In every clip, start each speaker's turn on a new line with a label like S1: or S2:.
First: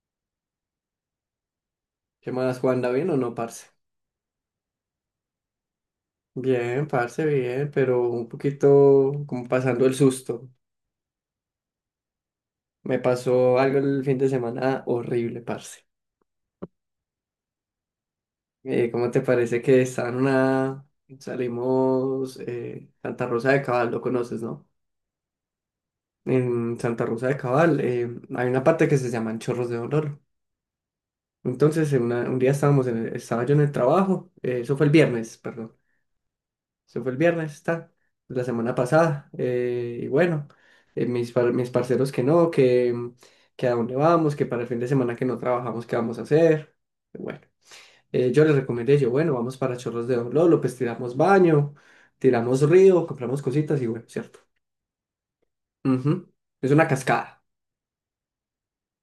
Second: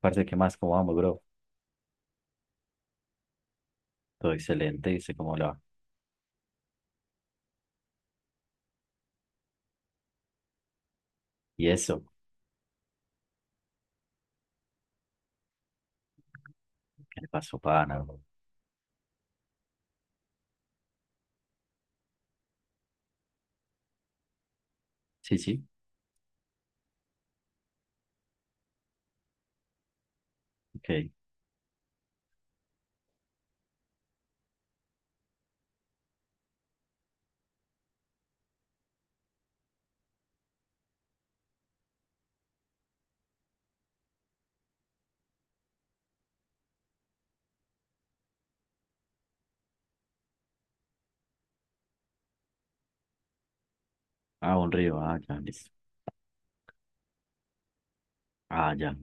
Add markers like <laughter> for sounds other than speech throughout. S1: Parce, ¿qué más? ¿Cómo vamos, bro?
S2: ¿Qué más, Juan? ¿Da bien o no, parce?
S1: Todo excelente, dice, ¿cómo le va?
S2: Bien, parce, bien, pero un poquito como pasando el susto.
S1: ¿Y eso?
S2: Me pasó algo el fin de semana horrible, parce.
S1: ¿Qué le pasó, pana, bro?
S2: ¿Cómo te parece que está en una. Salimos Santa Rosa de Cabal, lo conoces, ¿no?
S1: Sí, sí,
S2: En Santa Rosa de Cabal hay una parte que se llaman Chorros de Dolor.
S1: ok.
S2: Entonces, un día estábamos estaba yo en el trabajo, eso fue el viernes, perdón. Se fue el viernes, está, la semana pasada. Y bueno, mis parceros que no, que a dónde vamos, que para el fin de semana que no trabajamos, ¿qué vamos a hacer? Bueno, yo les recomendé, yo, bueno, vamos para Chorros de Don Lolo, pues tiramos baño, tiramos río, compramos cositas y bueno, ¿cierto?
S1: Ah, un río, ah, ya, listo.
S2: Ujú. Es una cascada.
S1: Ah, ya,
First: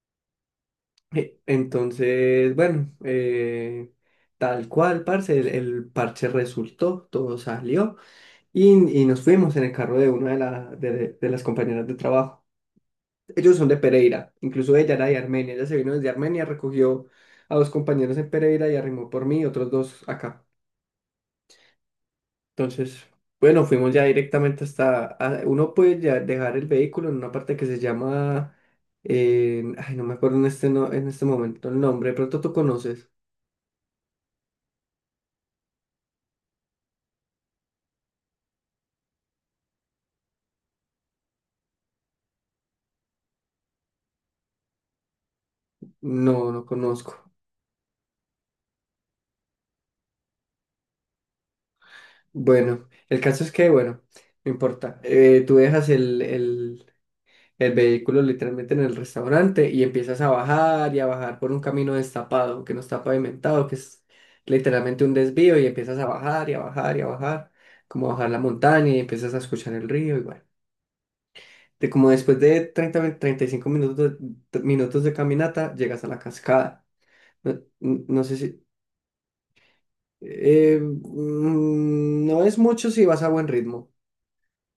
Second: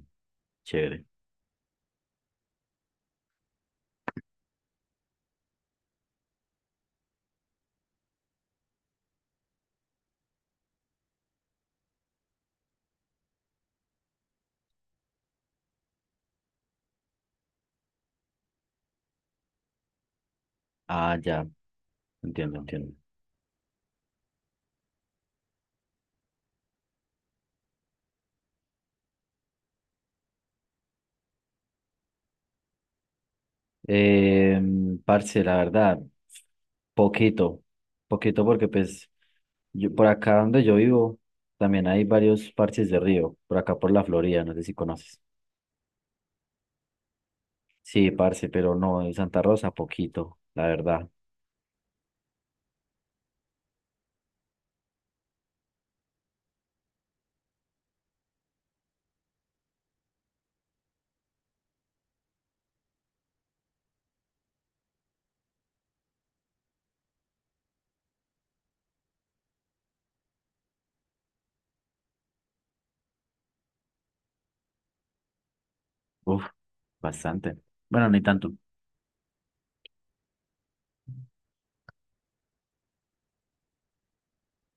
S1: chévere.
S2: Entonces, bueno, tal cual, parce, el parche resultó, todo salió. Y, y nos fuimos en el carro de una de las compañeras de trabajo. Ellos son de Pereira, incluso ella era de Armenia, ella se vino desde Armenia, recogió a dos compañeros en Pereira y arrimó por mí, otros dos acá.
S1: Ah, ya, entiendo, entiendo.
S2: Entonces, bueno, fuimos ya directamente uno puede ya dejar el vehículo en una parte que se llama, ay, no me acuerdo en este, no, en este momento el nombre, de pronto tú conoces.
S1: Eh, Parce, la verdad, poquito, poquito porque pues yo, por acá donde yo vivo también hay varios parches de río, por acá por la Florida, no sé si conoces.
S2: No, no conozco.
S1: Sí, parce, pero no, en Santa Rosa, poquito, la verdad.
S2: Bueno, el caso es que, bueno, no importa. Tú dejas el vehículo literalmente en el restaurante y empiezas a bajar y a bajar por un camino destapado que no está pavimentado, que es literalmente un desvío y empiezas a bajar y a bajar y a bajar, como bajar la montaña y empiezas a escuchar el río y bueno. De como después de 35 minutos minutos de caminata, llegas a la
S1: Uf,
S2: cascada.
S1: bastante.
S2: No,
S1: Bueno, ni
S2: no sé
S1: tanto.
S2: si. No es mucho si vas a buen ritmo,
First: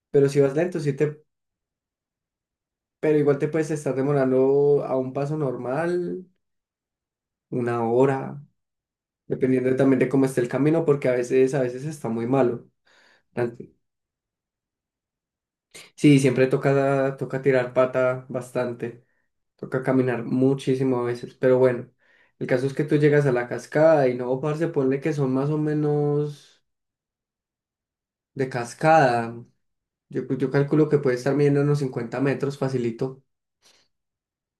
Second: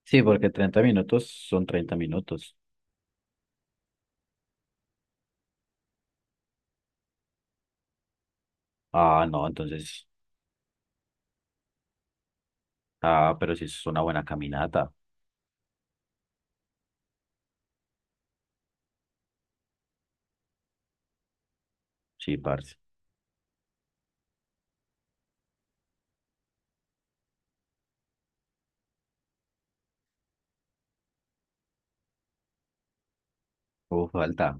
S1: Sí,
S2: pero si
S1: porque
S2: vas
S1: 30
S2: lento, sí te.
S1: minutos son 30 minutos.
S2: Pero igual te puedes estar demorando a un paso normal, una hora,
S1: Ah, no,
S2: dependiendo también
S1: entonces.
S2: de cómo esté el camino, porque a veces está muy malo.
S1: Ah, pero sí
S2: Ante-
S1: es una buena caminata.
S2: Sí, siempre toca tirar pata bastante, toca caminar muchísimo a veces, pero bueno,
S1: Sí,
S2: el caso
S1: parce.
S2: es que tú llegas a la cascada y no, parce, ponle que son más o menos de cascada. Yo, pues, yo calculo que puede estar midiendo unos 50 metros, facilito.
S1: Uf, falta.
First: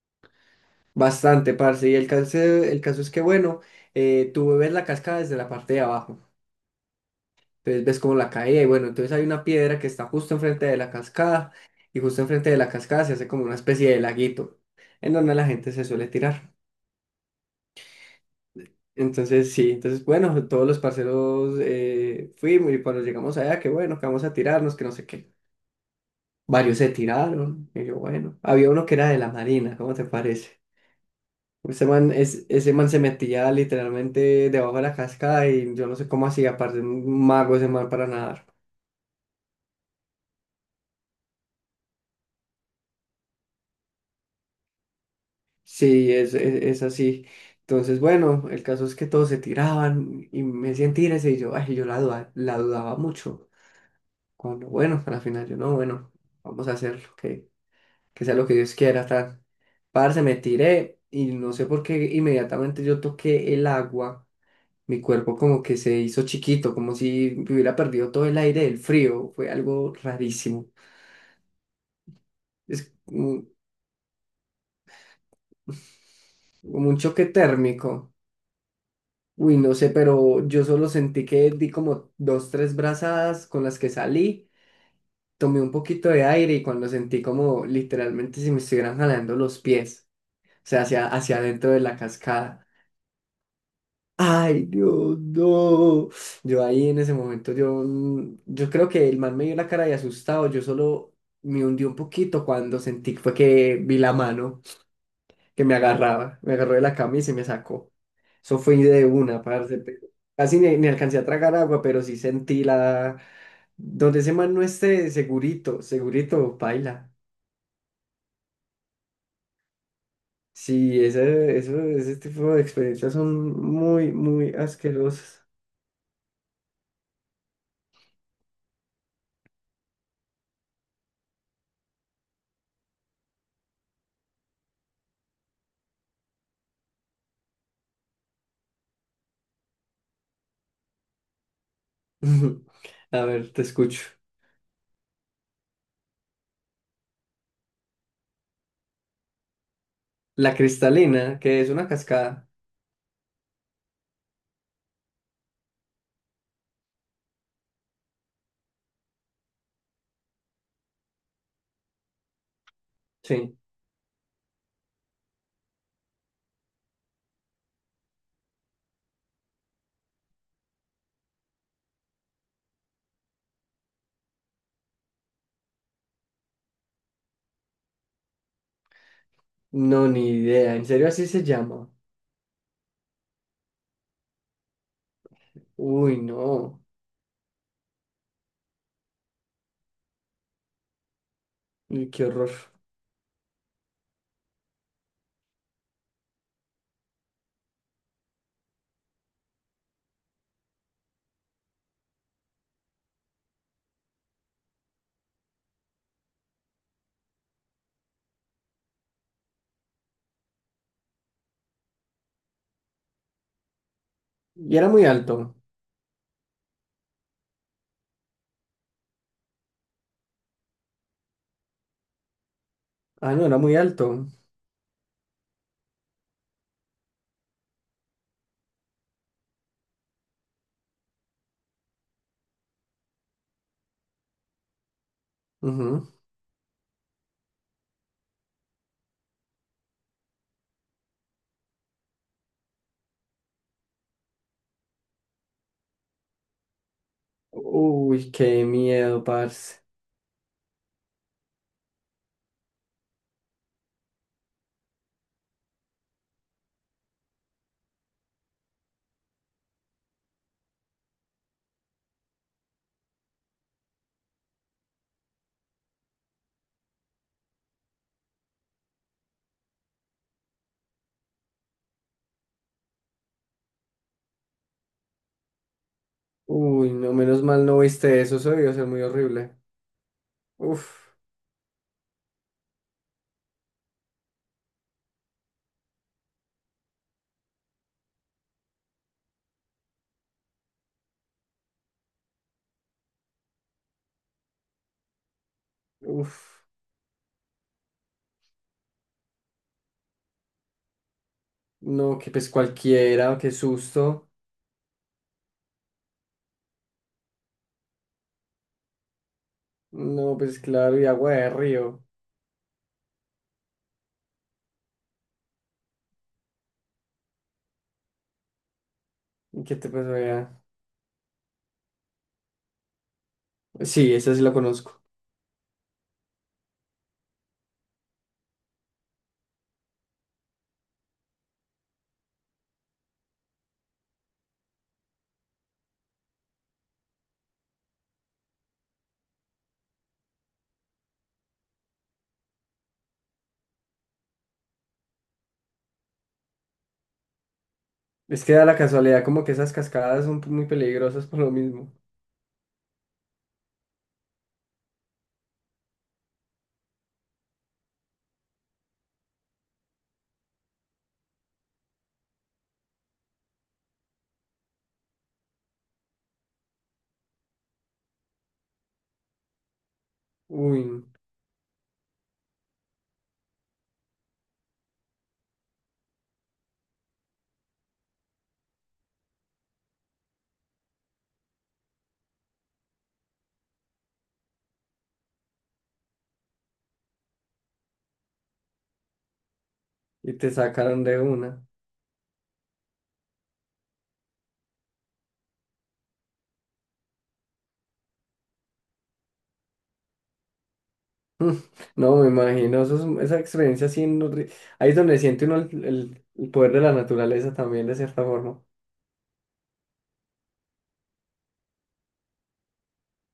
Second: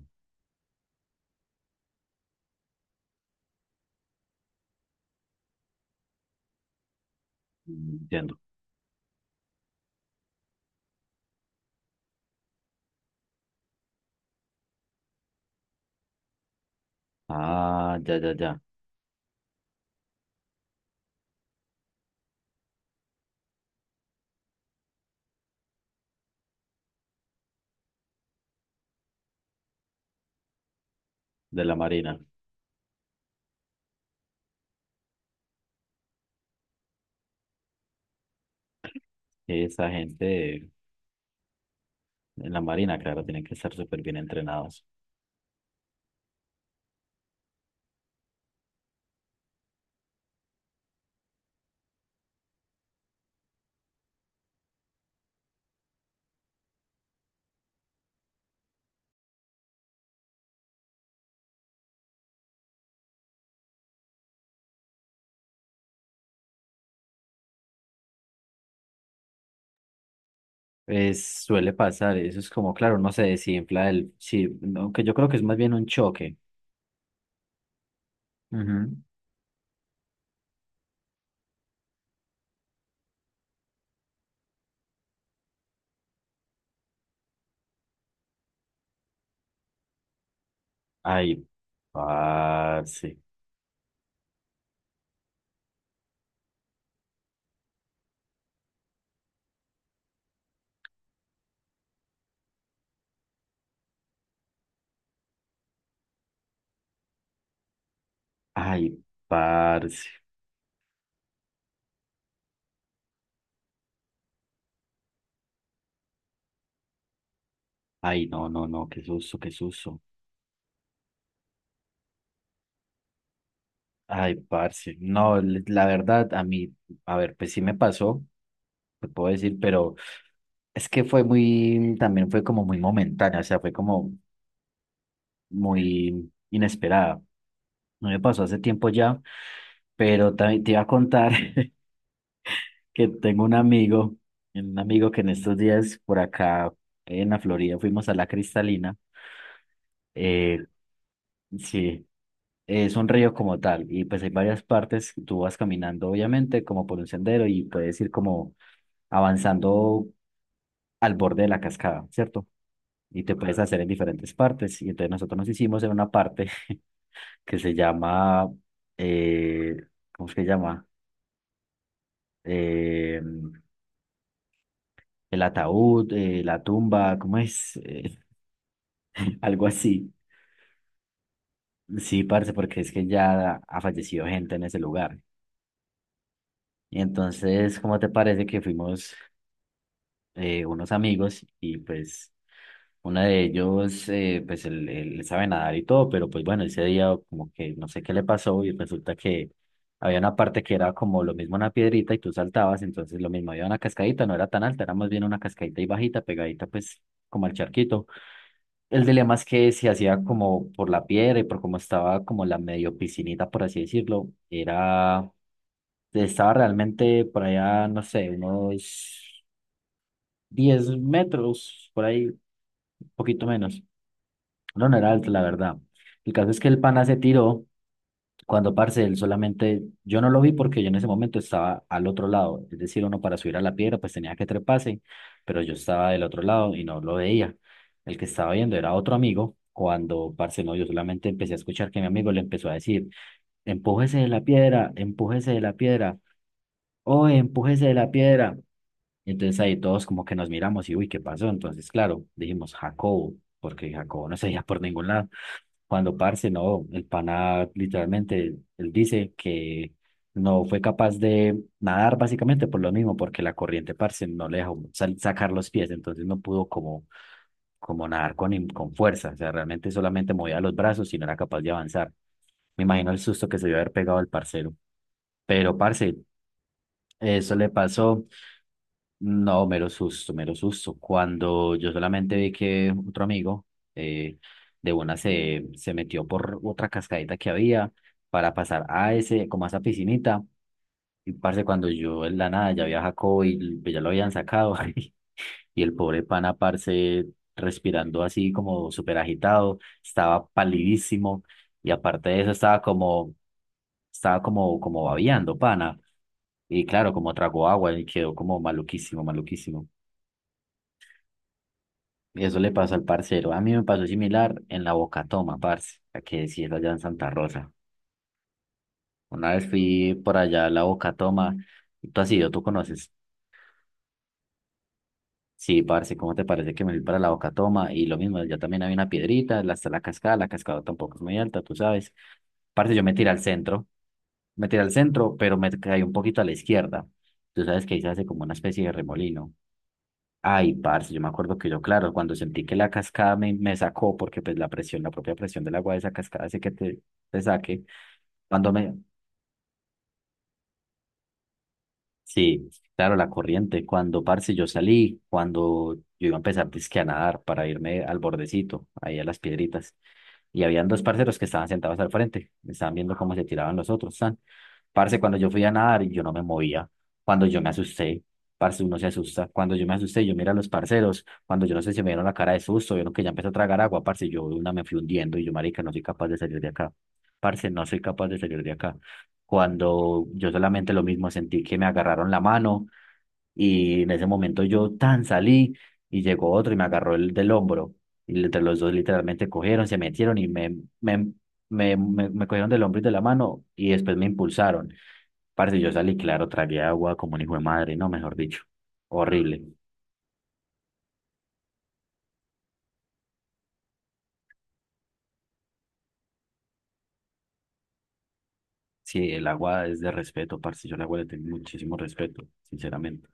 S2: Bastante, parce. Y el caso es que, bueno, tú ves la cascada desde la parte de abajo. Entonces ves como la
S1: Entiendo.
S2: caída y bueno, entonces hay una piedra que está justo enfrente de la cascada y justo enfrente de la cascada se hace como una especie de laguito en donde la gente se suele tirar.
S1: Ah, ya, ya, ya.
S2: Entonces sí, entonces bueno, todos los parceros fuimos y cuando llegamos allá, que bueno, que vamos a tirarnos, que no sé qué. Varios se tiraron y yo bueno, había uno que era de la marina, ¿cómo te parece?
S1: De la
S2: Ese man,
S1: Marina.
S2: es, ese man se metía literalmente debajo de la cascada y yo no sé cómo hacía, aparte un mago ese man para nadar.
S1: Esa gente en la Marina, claro, tienen que estar súper bien entrenados.
S2: Sí, es así. Entonces, bueno, el caso es que todos se tiraban y me decían tírese y yo, ay, la dudaba mucho. Cuando, bueno, a la final yo no, bueno, vamos a hacerlo, que sea lo que Dios quiera, tal. Parce, me tiré y no sé por qué inmediatamente yo toqué el agua, mi cuerpo como que se hizo chiquito, como si me hubiera perdido todo el aire del frío, fue algo rarísimo.
S1: Es, suele pasar, eso es como,
S2: Es
S1: claro, no se
S2: como
S1: desinfla el. Sí, aunque yo creo que es más bien un choque.
S2: como un choque térmico.
S1: Ujú.
S2: Uy, no sé, pero yo solo sentí que di como dos, tres brazadas con las que salí, tomé un poquito de aire y cuando sentí como literalmente si me estuvieran jalando los pies, o sea, hacia
S1: Ay,
S2: adentro de la cascada.
S1: parce.
S2: Ay, Dios, no. Yo ahí en ese momento, yo creo que el man me dio la cara de asustado, yo solo me hundí un poquito cuando sentí fue que vi la mano, que me agarraba, me agarró de la camisa y me sacó. Eso fue
S1: Ay,
S2: de una, parce. Pero
S1: parce.
S2: casi ni alcancé a tragar agua, pero sí sentí la. Donde ese man no esté, segurito, segurito, paila.
S1: Ay, no, no, no, qué susto, qué susto.
S2: Sí, ese tipo de experiencias son muy,
S1: Ay,
S2: muy
S1: parce, no,
S2: asquerosas.
S1: la verdad, a mí, a ver, pues sí me pasó, te puedo decir, pero es que fue muy, también fue como muy momentánea, o sea, fue como muy inesperada. No me pasó hace tiempo ya, pero también te iba a contar <laughs> que
S2: <laughs> A
S1: tengo
S2: ver, te escucho.
S1: un amigo que en estos días por acá en la Florida fuimos a la Cristalina.
S2: La
S1: Eh,
S2: Cristalina, que es una
S1: sí,
S2: cascada.
S1: es un río como tal, y pues hay varias partes, tú vas caminando obviamente como por un sendero y puedes ir como avanzando al borde de la cascada, ¿cierto? Y te
S2: Sí.
S1: puedes hacer en diferentes partes. Y entonces nosotros nos hicimos en una parte <laughs> que se llama, eh, ¿cómo es que se llama? Eh, el ataúd, la tumba, ¿cómo es? <laughs> Algo
S2: No,
S1: así.
S2: ni idea. ¿En serio así se llama?
S1: Sí, parce, porque es que ya ha fallecido gente en ese lugar.
S2: Uy, no.
S1: Y entonces, ¿cómo te parece que fuimos unos amigos y
S2: Uy, qué
S1: pues
S2: horror.
S1: una de ellos, pues él sabe nadar y todo, pero pues bueno, ese día como que no sé qué le pasó y resulta que había una parte que era como lo mismo una piedrita y tú saltabas, entonces lo mismo, había una cascadita, no era tan alta, era más bien una cascadita y bajita, pegadita pues como al charquito. El dilema es que se hacía como por la piedra y por cómo estaba como la medio piscinita, por así decirlo,
S2: Y era muy
S1: era,
S2: alto.
S1: estaba realmente por allá, no sé, unos 10 metros, por ahí,
S2: Ah, no,
S1: poquito
S2: era muy
S1: menos.
S2: alto.
S1: No, no era alto, la verdad. El caso es que el pana se tiró cuando, parce, él solamente, yo no lo vi porque yo en ese momento estaba al otro lado, es decir, uno para subir a la piedra pues tenía que treparse, pero yo
S2: Ujú.
S1: estaba del otro lado y no lo veía. El que estaba viendo era otro amigo, cuando, parce, no, yo solamente empecé a escuchar que mi amigo le empezó a decir, empújese de la piedra, empújese de la piedra, oye, empújese de la
S2: Uy,
S1: piedra.
S2: qué miedo,
S1: Y entonces ahí
S2: parce.
S1: todos como que nos miramos y, uy, ¿qué pasó? Entonces, claro, dijimos, Jacobo, porque Jacobo no se veía por ningún lado. Cuando parce, no, el pana literalmente, él dice que no fue capaz de nadar básicamente por lo mismo, porque la corriente, parce, no le dejó sacar los pies, entonces no pudo como, como nadar con, con fuerza, o sea, realmente solamente movía los brazos y no era capaz de avanzar. Me imagino el susto que se debió haber pegado el parcero, pero parce,
S2: Uy, no, menos
S1: eso
S2: mal
S1: le
S2: no viste
S1: pasó.
S2: eso, eso debió ser muy horrible.
S1: No, mero susto, mero susto.
S2: Uf,
S1: Cuando yo solamente vi que otro amigo eh, de una se metió por otra cascadita que había para pasar a ese, como a esa piscinita. Y parce, cuando yo en la nada ya había Jacobo y pues, ya lo habían sacado. <laughs> Y el pobre pana,
S2: uf,
S1: parce, respirando así como súper agitado, estaba palidísimo. Y
S2: no,
S1: aparte
S2: que
S1: de
S2: pues
S1: eso,
S2: cualquiera, qué susto.
S1: estaba como, como babeando, pana. Y claro, como tragó agua y quedó como maluquísimo, maluquísimo.
S2: No, pues claro, y agua de río.
S1: Eso le pasó al parcero. A mí me pasó similar en la Bocatoma parce, la que sí es allá en Santa Rosa. Una
S2: ¿Y
S1: vez
S2: qué te
S1: fui
S2: pasó
S1: por
S2: ya?
S1: allá a la Bocatoma. Tú has ido, tú conoces.
S2: Sí, esa sí la conozco.
S1: Sí, parce, ¿cómo te parece que me fui para la Bocatoma? Y lo mismo, allá también había una piedrita, está la cascada tampoco es muy alta, tú sabes. Parce, yo me tiré al centro, me tiré al centro, pero me caí un poquito a la izquierda. Tú sabes que ahí se hace como una especie de remolino. Ay, parce, yo me acuerdo que yo, claro, cuando sentí que la cascada me sacó, porque pues la presión, la propia presión del agua de esa cascada hace que te saque.
S2: Es que da
S1: Cuando
S2: la
S1: me,
S2: casualidad como que esas cascadas son muy peligrosas por lo mismo.
S1: sí, claro, la corriente. Cuando, parce, yo salí, cuando yo iba a empezar dizque a nadar para irme al bordecito, ahí a las piedritas. Y habían dos parceros que estaban sentados al frente, estaban viendo cómo se tiraban los otros, tan. Parce, cuando yo fui a nadar, yo no me movía, cuando yo me asusté, parce, uno se asusta, cuando yo me asusté, yo miré a los
S2: Uy,
S1: parceros, cuando yo no sé si me dieron la cara de susto, vieron que ya empezó a tragar agua, parce, yo de una me fui hundiendo y yo, marica, no soy capaz de salir de acá, parce, no soy capaz de salir de acá. Cuando yo solamente lo mismo sentí que me agarraron la mano y en ese momento yo tan salí y llegó otro y me agarró el del hombro. Y entre los dos literalmente cogieron, se
S2: y
S1: metieron y
S2: te sacaron de
S1: me,
S2: una. <laughs>
S1: me cogieron del hombro y de la mano y después me impulsaron. Parce, yo salí, claro, tragué agua como un hijo de madre, no, mejor dicho, horrible.
S2: Mm, no, me imagino, esa experiencia así, ahí es donde siente uno el poder de la naturaleza también, de cierta forma.
S1: Sí, el agua es de respeto, parce, yo el agua le tengo muchísimo respeto, sinceramente.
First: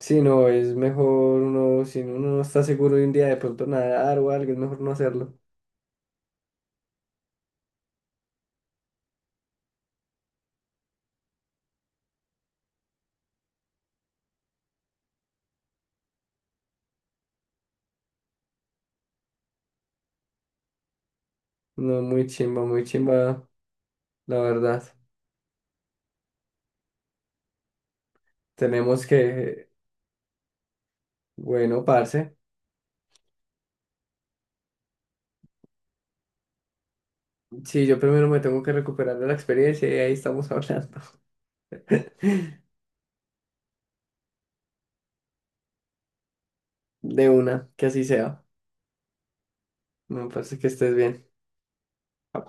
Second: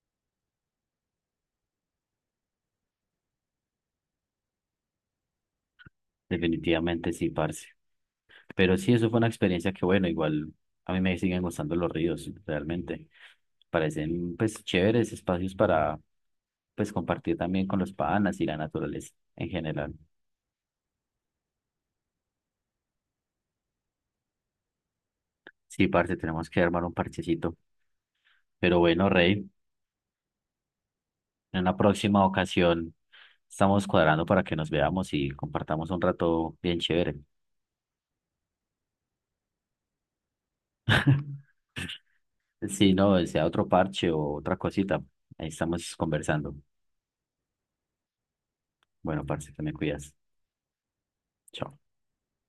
S2: Sí, no, es mejor uno, si uno no está seguro de un día de pronto nadar o algo, es mejor no hacerlo.
S1: Definitivamente sí, parce. Pero sí, eso fue una experiencia que, bueno, igual a mí me siguen gustando los ríos, realmente. Parecen, pues, chéveres espacios para, pues, compartir también con los panas y la naturaleza en general.
S2: No, muy chimba, la verdad.
S1: Sí, parce, tenemos que armar un parchecito. Pero
S2: Tenemos
S1: bueno, Rey,
S2: que,
S1: en una
S2: bueno,
S1: próxima
S2: parce.
S1: ocasión estamos cuadrando para que nos veamos y compartamos un rato bien chévere.
S2: Sí, yo primero me tengo que recuperar de la experiencia y ahí estamos hablando.
S1: <laughs>
S2: <laughs>
S1: Sí, no, sea otro parche o otra cosita. Ahí estamos conversando.
S2: De una, que así sea.
S1: Bueno, parce, te me cuidas.
S2: Me parece que estés bien.
S1: Chao.